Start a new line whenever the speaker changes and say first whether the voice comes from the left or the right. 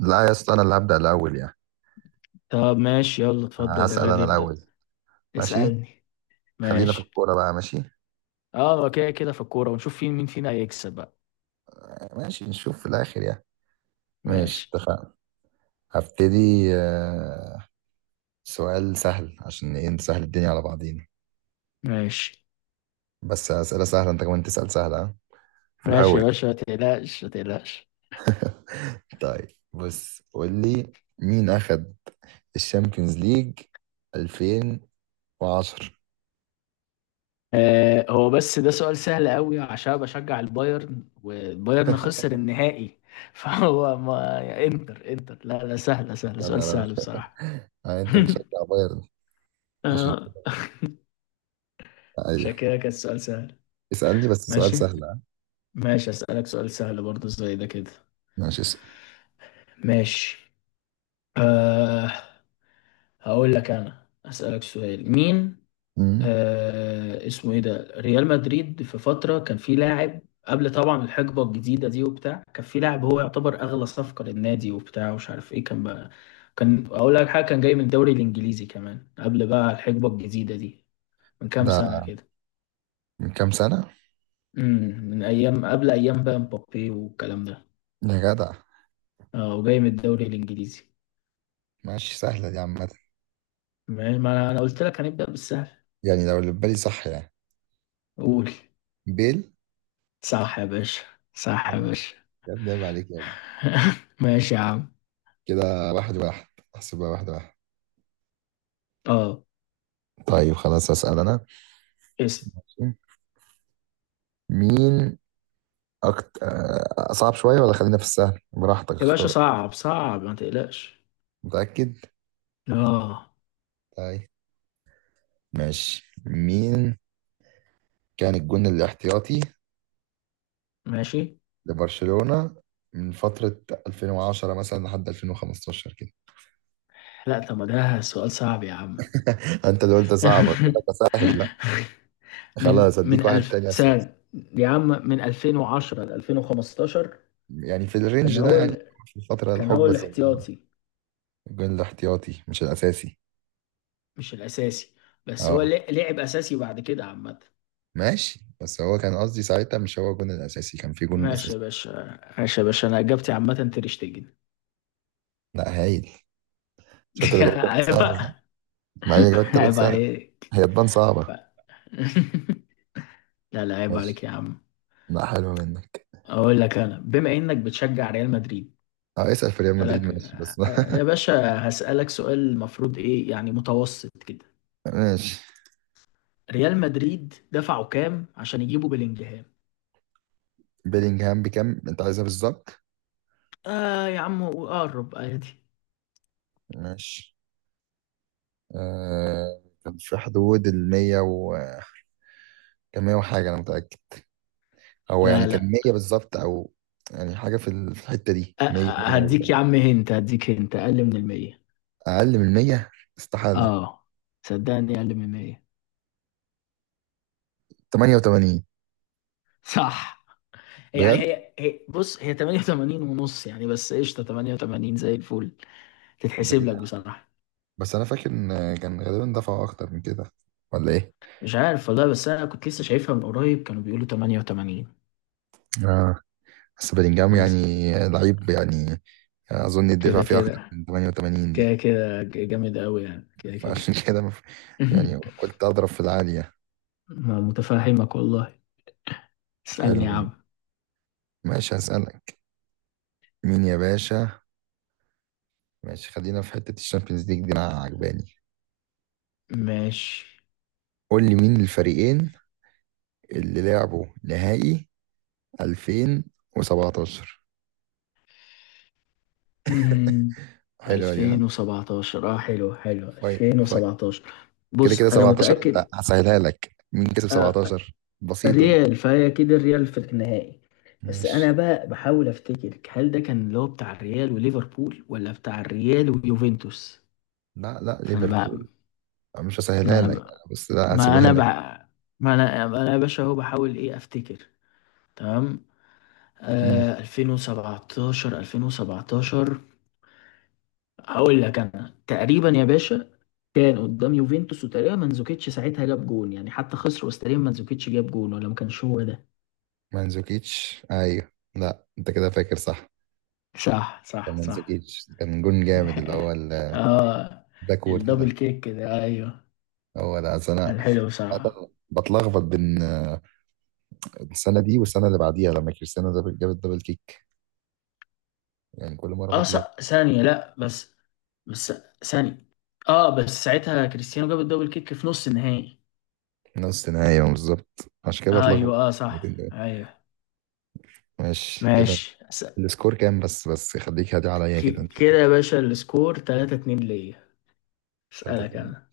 right: لا يا اسطى انا اللي هبدأ الاول يعني.
left: طب ماشي، يلا اتفضل يا
right: هسأل انا
left: غالي ابدأ.
right: الاول. ماشي.
left: اسألني.
right: خلينا في
left: ماشي.
right: الكورة بقى. ماشي
left: اه كده كده في الكورة ونشوف فين مين فينا هيكسب بقى.
right: ماشي، نشوف في الاخر يعني. ماشي
left: ماشي.
right: اتفقنا. هبتدي. سؤال سهل، عشان ايه؟ نسهل الدنيا على بعضينا.
left: ماشي.
right: بس أسئلة سهلة، انت كمان تسأل سهلة، ها؟ في
left: ماشي
right: الاول.
left: يا باشا ما تقلقش ما تقلقش.
right: طيب بص، قول لي مين اخد الشامبيونز ليج 2010؟
left: آه هو بس ده سؤال سهل قوي عشان بشجع البايرن والبايرن خسر النهائي فهو ما انتر لا لا سهلة سهلة،
right: يا
left: سؤال
right: نهار
left: سهل
right: أبيض.
left: بصراحة.
right: انت بتشجع بايرن؟ عشان
left: اه
right: كده. ايوه.
left: عشان كده كان السؤال سهل.
right: اسألني بس سؤال
left: ماشي.
right: سهل، ها؟
left: ماشي أسألك سؤال سهل برضه زي ده كده.
right: ماشي اسأل.
left: ماشي. آه هقول لك، انا اسالك سؤال مين.
right: مم.
left: آه اسمه ايه ده، ريال مدريد في فتره كان في لاعب قبل طبعا الحقبه الجديده دي وبتاع، كان في لاعب هو يعتبر اغلى صفقه للنادي وبتاع ومش عارف ايه كان بقى. كان اقول لك حاجه، كان جاي من الدوري الانجليزي كمان قبل بقى الحقبه الجديده دي. من كام
right: ده
left: سنه كده.
right: من كام سنة؟
left: من ايام قبل ايام بقى مبابي والكلام ده.
right: يا جدع.
left: اه وجاي من الدوري الانجليزي.
right: ماشي سهلة دي عامة.
left: ما انا قلت لك هنبدا بالسهل.
right: يعني لو اللي في بالي صح يعني،
left: قول.
right: بيل.
left: صح يا باشا. صح يا
right: تمام.
left: باشا.
right: يا ابني عيب عليك يا ابني.
left: ماشي يا عم.
right: كده واحد واحد. احسبها واحد واحد.
left: اه
right: طيب خلاص أسأل أنا.
left: اسم.
right: مين أكتر؟ صعب شوية ولا خلينا في السهل؟ براحتك
left: يا باشا
right: اختار.
left: صعب صعب ما تقلقش.
right: متأكد؟
left: اه.
right: طيب. ماشي، مين كان الجون الاحتياطي
left: ماشي.
right: لبرشلونة من فترة 2010 مثلا لحد 2015 كده؟
left: لا طب ما ده سؤال صعب يا عم.
right: انت اللي قلت صعب، قلت لك اسهل بقى.
left: من
right: خلاص اديك
left: من
right: واحد
left: ألف
right: تاني اسهل.
left: سنة يا عم من 2010 ل 2015.
right: يعني في
left: كان
right: الرينج ده
left: هو
right: يعني،
left: ال...
right: في الفترة
left: كان هو
right: الحقبة الزمنية.
left: الاحتياطي
right: الجون الاحتياطي مش الأساسي.
left: مش الأساسي. بس
right: اه.
left: هو لعب أساسي بعد كده عامة.
right: ماشي بس هو كان قصدي ساعتها مش هو الجون الأساسي، كان في جون
left: ماشي
right: أساسي.
left: يا باشا، ماشي يا باشا، أنا إجابتي عامة تير شتيجن.
right: لا هايل. شفت اللي جابت ثلاث
left: عيب
right: ساعات ده؟
left: بقى.
right: مع اني جابت ثلاث
left: عيب
right: ساعات.
left: عليك
right: هي تبان صعبة.
left: بقى. لا لا عيب عليك
right: ماشي.
left: يا عم.
right: لا حلوة منك.
left: اقول لك، انا بما انك بتشجع ريال مدريد
right: اه اسأل في ريال مدريد،
left: اسالك،
right: ماشي بس.
left: آه، يا باشا هسالك سؤال المفروض ايه يعني متوسط كده.
right: ماشي.
left: ريال مدريد دفعوا كام عشان يجيبوا بلينجهام؟
right: بيلينغهام بكام؟ انت عايزها بالظبط؟
left: اه يا عم وقرب عادي.
right: ماشي. آه كان في حدود ال 100 و، كان 100 وحاجة انا متأكد. هو يعني
left: لا
right: كان
left: لا،
right: 100 بالظبط او، يعني حاجه في الحته دي،
left: آه،
right: 100
left: آه، هديك يا
right: 103.
left: عم هنت، هديك هنت اقل من المية.
right: اقل من 100 استحاله.
left: اه. صدقني اقل من المية.
right: 88.
left: صح. يعني
right: بجد؟
left: هي هي بص هي 88 ونص يعني، بس قشطة 88 زي الفل،
right: ده إيه
left: تتحسب لك
right: ده؟
left: بصراحة.
right: بس انا فاكر ان كان غالبا دفعوا اكتر من كده، ولا ايه؟
left: مش عارف والله، بس انا كنت لسه شايفها من قريب كانوا بيقولوا 88
right: اه، بس بلينجهام
left: بس.
right: يعني، لعيب يعني. اظن الدفع
left: كده
right: فيه اكتر
left: كده.
right: من 88 دي.
left: كده كده جامد قوي يعني، كده
right: فعشان
left: كده.
right: كده يعني قلت اضرب في العاليه.
left: ما متفهمك والله.
right: حلو
left: اسألني يا
right: منه.
left: عم.
right: ماشي هسألك. مين يا باشا؟ ماشي خلينا في حته الشامبيونز ليج دي، انا عجباني.
left: ماشي.
right: قول لي مين الفريقين اللي لعبوا نهائي 2017؟ حلوة دي، ها.
left: 2017. اه حلو حلو
right: فاين فاين.
left: 2017.
right: كده كده
left: بص انا
right: 17، انت
left: متأكد.
right: هسهلها لك، مين كسب
left: آه
right: 17؟ بسيطة دي.
left: ريال، فهي كده الريال في النهائي. بس
right: مش
left: انا بقى بحاول افتكر هل ده كان اللي هو بتاع الريال وليفربول ولا بتاع الريال ويوفنتوس.
right: لا لا،
left: فانا بقى
right: ليفربول. مش هسهلها
left: ما
right: لك
left: انا
right: أنا، بس لا
left: ما
right: هسيبها
left: انا
right: لك.
left: بح... ما انا ما انا يا باشا اهو بحاول ايه افتكر. تمام.
right: مم.
left: آه 2017، 2017، هقول لك انا تقريبا يا باشا. كان قدام يوفنتوس، وتقريبا منزوكيتش ساعتها جاب جون يعني، حتى خسر، بس تقريبا منزوكيتش جاب جون ولا ما كانش هو ده.
right: مانزوكيتش، ايوه لا انت كده فاكر صح.
left: صح
right: كان
left: صح صح.
right: مانزوكيتش كان جون جامد، اللي هو
left: اه
right: الباكورد
left: الدبل
right: ده.
left: كيك كده، ايوه.
right: هو ده أصل انا
left: كان حلو صح.
right: عادة بتلخبط بين السنة دي والسنة اللي بعديها، لما كريستيانو ده جاب الدبل كيك. يعني كل مرة
left: اه
right: بتلخبط.
left: صح ثانية لا بس، بس ثانية. اه بس ساعتها كريستيانو جاب الدبل كيك في نص النهائي.
right: نص نهائي، بالظبط عشان كده بتلخبط
left: ايوه اه صح
right: الاتنين دول.
left: ايوه.
right: ماشي كده.
left: ماشي.
right: السكور كام؟ بس خليك هادي عليا كده نشوف.
left: كده يا باشا السكور 3 2 ليا.
right: تلاتة
left: اسالك
right: تلاتة.
left: انا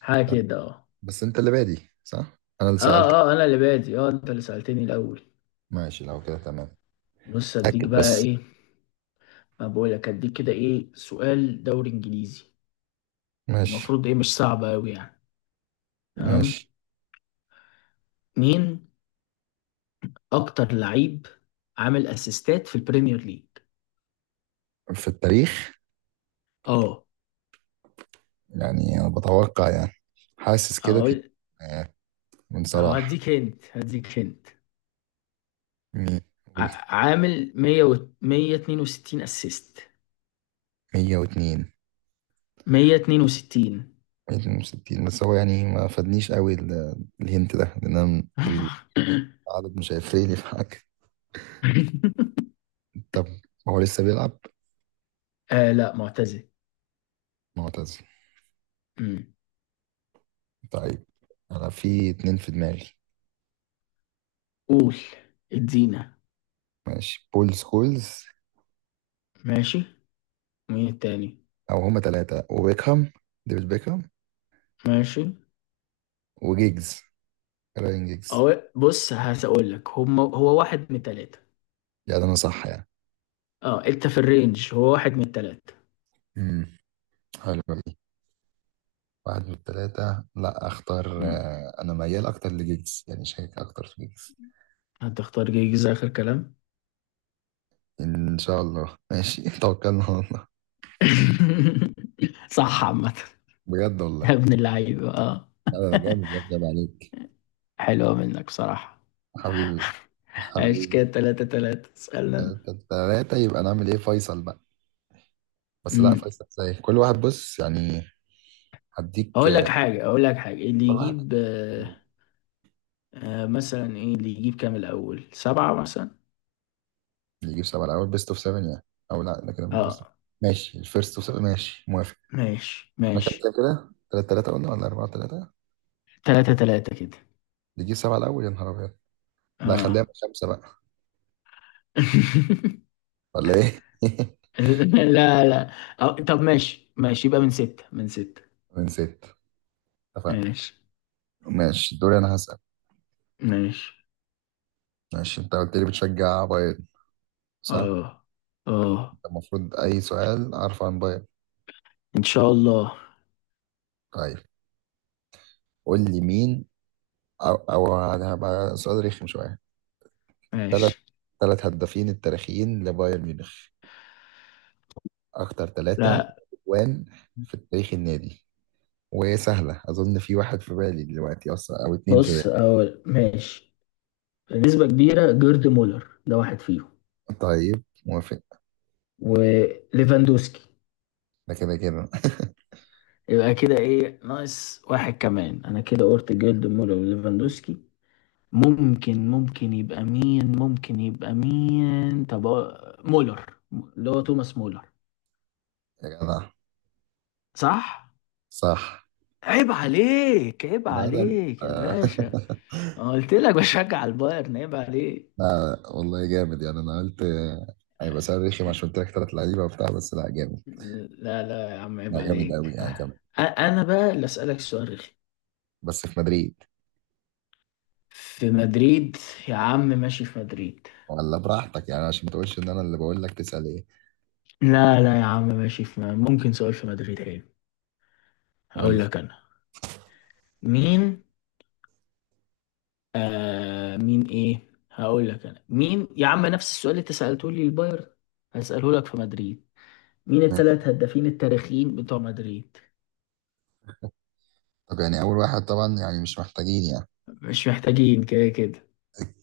left: حاجه
right: طيب،
left: كده اه.
right: بس انت اللي بادي صح؟ انا اللي
left: اه.
right: سألت.
left: اه انا اللي بادي، اه انت اللي سالتني الاول.
right: ماشي لو كده تمام.
left: بص اديك
right: أكد
left: بقى
right: بس.
left: ايه. ما بقول لك اديك كده، ايه سؤال دوري انجليزي.
right: ماشي.
left: المفروض ايه، مش صعب قوي يعني. تمام.
right: ماشي
left: مين اكتر لعيب عامل اسيستات في البريمير ليج؟
right: في التاريخ.
left: اه
right: يعني انا بتوقع يعني، حاسس كده
left: اقول
right: آه، من صلاح.
left: هديك هنت
right: مين؟ قول.
left: عامل 100 و 162 اسيست.
right: 102.
left: 162.
right: 162. بس هو يعني ما فادنيش قوي الهنت ده، لان انا م- العدد مش هيفرق لي في حاجه. طب هو لسه بيلعب؟
left: آه لا معتزل.
right: معتزل.
left: أمم.
right: طيب انا في اتنين في دماغي.
left: قول. ادينا.
right: ماشي، بول سكولز.
left: ماشي. مين التاني؟
right: او هما تلاتة، وبيكهام، ديفيد بيكهام.
left: ماشي.
right: وجيجز، راين جيجز.
left: أو بص، هقول لك هم هو واحد من التلاتة.
right: يعني انا صح يعني؟
left: اه انت في الرينج، هو واحد من التلاتة.
right: امم حلو دي. واحد من التلاتة، لا اختار
left: أمم.
right: آه، انا ميال اكتر لجيجز، يعني شاكك اكتر في جيجز.
left: هتختار جيجز اخر كلام؟
right: ان شاء الله، ماشي. توكلنا على الله.
left: صح عامة.
right: بجد
left: يا
right: والله.
left: ابن اللعيب اه.
right: لا ده انا جامد يا ابني، عيب عليك.
left: حلوة منك بصراحة.
right: حبيبي
left: عايش
right: حبيبي.
left: كده تلاتة تلاتة. اسألنا أنا.
right: تلاتة تلاتة، يبقى نعمل ايه فيصل بقى؟ بس لا،
left: أمم.
right: فيصل زي كل واحد بص يعني. هديك
left: اقول لك حاجه، اقول لك حاجه، اللي
right: واحدة.
left: يجيب آه، آه مثلا ايه اللي يجيب كام الاول، سبعة مثلا.
right: اللي يجيب سبعة الأول، بيست أوف سفن يعني. لا ده كده بيست أوف.
left: اه.
right: ماشي، الفيرست أوف سفن، ماشي موافق.
left: ماشي
right: احنا كام
left: ماشي.
right: كام كده؟ تلاتة تلاتة قلنا ولا أربعة تلاتة؟ اللي
left: تلاتة تلاتة كده.
right: يجيب سبعة الأول، يا نهار أبيض. لا خليها من
left: اه.
right: خمسة بقى، ولا إيه؟
left: لا لا. أو طب ماشي ماشي، يبقى من ستة، من ستة.
right: من ستة، اتفقنا.
left: ماشي.
right: ماشي دوري أنا هسأل.
left: ماشي.
right: ماشي، أنت قلت لي بتشجع بايرن صح؟
left: اه. اه.
right: أنت المفروض أي سؤال أعرفه عن بايرن.
left: ان شاء الله.
right: طيب قول لي مين، أو هبقى سؤال رخم شوية. التلات
left: ماشي.
right: تلات هدافين التاريخيين لبايرن ميونخ، أكتر ثلاثة
left: لا
right: أجوان في تاريخ النادي. وسهلة، أظن في واحد في بالي دلوقتي أصلا، أو اتنين في بالي.
left: بص، اول ماشي، نسبة كبيرة جيرد مولر ده واحد فيهم.
right: طيب موافق.
left: وليفاندوسكي.
right: ده كده كده.
left: يبقى كده ايه ناقص واحد كمان، انا كده قلت جولد مولر وليفاندوسكي. ممكن يبقى مين، ممكن يبقى مين؟ طب مولر اللي هو توماس مولر.
right: يا جماعة،
left: صح.
right: صح.
left: عيب عليك، عيب
right: لا ده
left: عليك يا
right: آه.
left: باشا. أنا قلت لك بشجع البايرن، عيب عليك.
right: لا والله جامد يعني، أنا قلت هيبقى سؤال رخم عشان قلت لك تلات لعيبة وبتاع، بس لا جامد.
left: لا لا يا عم
right: لا
left: عيب
right: جامد أوي
left: عليك،
right: يعني، جامد.
left: انا بقى اللي اسالك سؤال رخي.
right: بس في مدريد،
left: في مدريد. يا عم ماشي في مدريد.
right: ولا براحتك يعني عشان ما تقولش إن أنا اللي بقول لك تسأل إيه.
left: لا لا يا عم ماشي ممكن سؤال في مدريد حلو.
right: قول
left: هقول
right: لي.
left: لك انا مين، آه مين ايه، هقول لك انا مين يا عم، نفس السؤال اللي انت سألته لي البايرن هسأله لك في مدريد. مين
right: ماشي.
left: الثلاث هدافين التاريخيين بتوع مدريد؟
right: طب يعني أول واحد طبعا يعني مش محتاجين يعني،
left: مش محتاجين كده كده.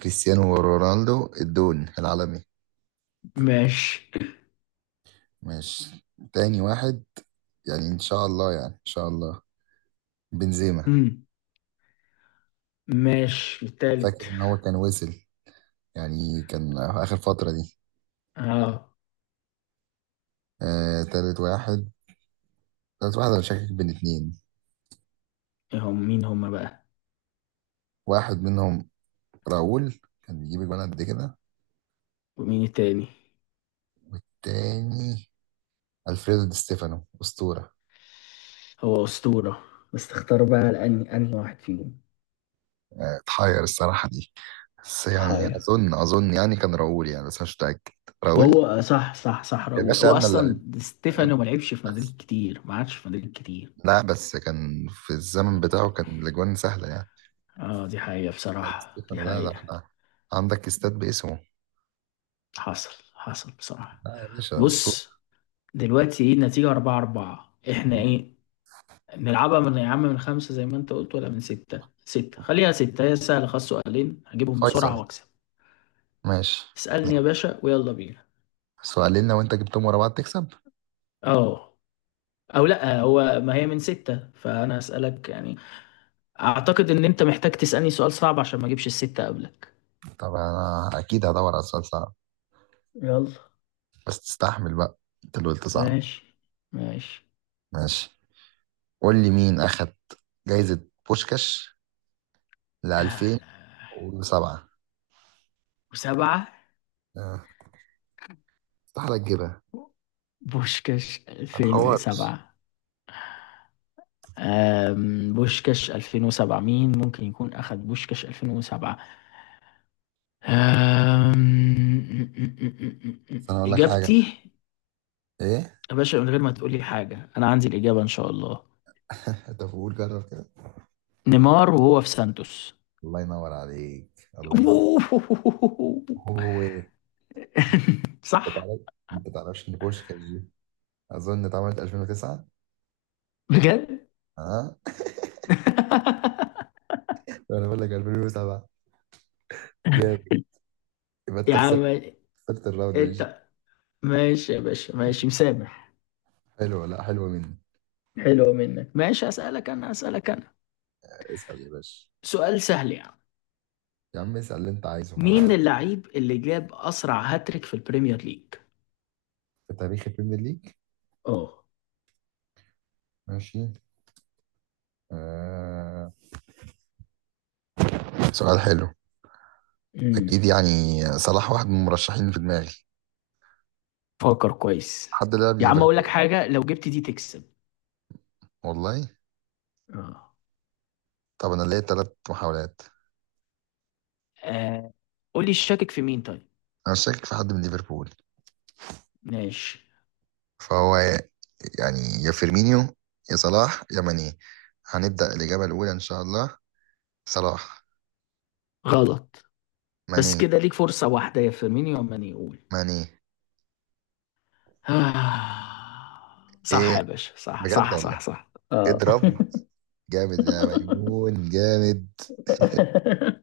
right: كريستيانو رونالدو الدون العالمي.
left: ماشي.
right: ماشي. تاني واحد، يعني ان شاء الله يعني ان شاء الله، بنزيما.
left: مم. ماشي التالت.
right: فاكر ان هو كان وصل، يعني كان اخر فترة دي.
left: اه.
right: آه تالت واحد. تالت واحد انا شاكك بين اتنين.
left: إيه هم، مين هم بقى؟
right: واحد منهم راؤول، كان بيجيب جوان قد كده.
left: ومين التاني؟
right: تاني، الفريدو دي ستيفانو، اسطورة.
left: هو أسطورة. بس تختار بقى لأني أنهي واحد فيهم.
right: اتحير الصراحة دي. بس يعني
left: تحاير.
right: اظن يعني كان راؤول يعني، بس مش متأكد. راؤول.
left: هو آه، صح صح صح،
right: يا
left: راؤول
right: باشا
left: هو
right: انا اللي،
left: أصلا، ستيفانو
right: أيوه.
left: ما لعبش في
right: بس
left: مدريد كتير، ما عادش في مدريد كتير.
right: لا، بس كان في الزمن بتاعه كان الاجوان سهلة يعني.
left: اه دي حقيقة
right: على
left: بصراحة، دي
right: ستيفانو، ده
left: حقيقة.
right: احنا عندك استاد باسمه.
left: حصل حصل بصراحة.
right: لا يا باشا، اسطوره.
left: بص دلوقتي ايه النتيجة؟ أربعة أربعة احنا ايه. نلعبها من، يا عم من خمسة زي ما انت قلت ولا من ستة؟ ستة خليها ستة، هي سهلة خلاص، سؤالين هجيبهم بسرعة
right: فيصل،
left: وأكسب.
right: ماشي.
left: اسألني يا باشا ويلا بينا.
right: سؤالين لو انت جبتهم ورا بعض تكسب.
left: اه. أو لأ هو ما هي من ستة، فأنا هسألك يعني أعتقد إن أنت محتاج تسألني سؤال صعب عشان ما أجيبش الستة قبلك.
right: طب انا اكيد هدور على سؤال صعب.
left: يلا.
right: بس تستحمل بقى، انت اللي قلت صعب.
left: ماشي. ماشي.
right: ماشي. قول لي مين اخد جايزة بوشكاش ل
left: آه، لا.
right: 2007؟
left: وسبعة.
right: آه، استحالة تجيبها.
left: بوشكاش
right: ما تحورش.
left: 2007. بوشكاش 2007، مين ممكن يكون أخذ بوشكاش 2007؟ أم،
right: بس انا اقول لك حاجة.
left: إجابتي،
right: ايه؟
left: يا باشا، من غير ما تقول لي حاجة أنا عندي الإجابة إن شاء الله.
right: انت بقول جرب كده.
left: نيمار وهو في سانتوس.
right: الله ينور عليك، الله ينور. هو ايه؟ انت
left: صح.
right: تعرف، انت تعرفش ان بوشكاش دي اظن اتعملت 2009؟
left: بجد.
right: ها. انا بقول لك 2007. جامد. يبقى انت
left: يا عم
right: خسرت، خسرت الراوند دي.
left: انت. ماشي يا باشا ماشي، مسامح.
right: حلوه. لا حلوه مني.
left: حلو منك. ماشي أسألك أنا، أسألك أنا،
right: اسال يا باشا.
left: سؤال سهل يعني.
right: يا عم اسال اللي انت عايزه
left: مين
right: انا.
left: اللعيب اللي جاب أسرع هاتريك في البريمير ليج؟
right: في تاريخ البريمير ليج؟
left: اه.
right: ماشي. آه... سؤال حلو. اكيد
left: امم
right: يعني، صلاح واحد من المرشحين في دماغي.
left: فكر كويس.
right: حد لعب
left: يا عم أقول لك
right: ليفربول.
left: حاجة، لو جبت دي تكسب.
right: والله.
left: اه.
right: طب انا ليا ثلاث محاولات.
left: آه. قول لي الشاكك في مين طيب؟
right: انا شاكك في حد من ليفربول.
left: ماشي.
right: فهو يعني، يا فيرمينيو يا صلاح يا ماني. هنبدأ الإجابة الأولى إن شاء الله، صلاح.
left: غلط. بس
right: ماني.
left: كده ليك فرصة واحدة، يا فيرمينيو يا ماني، يقول.
right: ماني.
left: آه. صح يا
right: ايه،
left: باشا صح
right: بجد
left: صح
right: والله.
left: صح صح اه.
right: اضرب. جامد يا ميمون، جامد.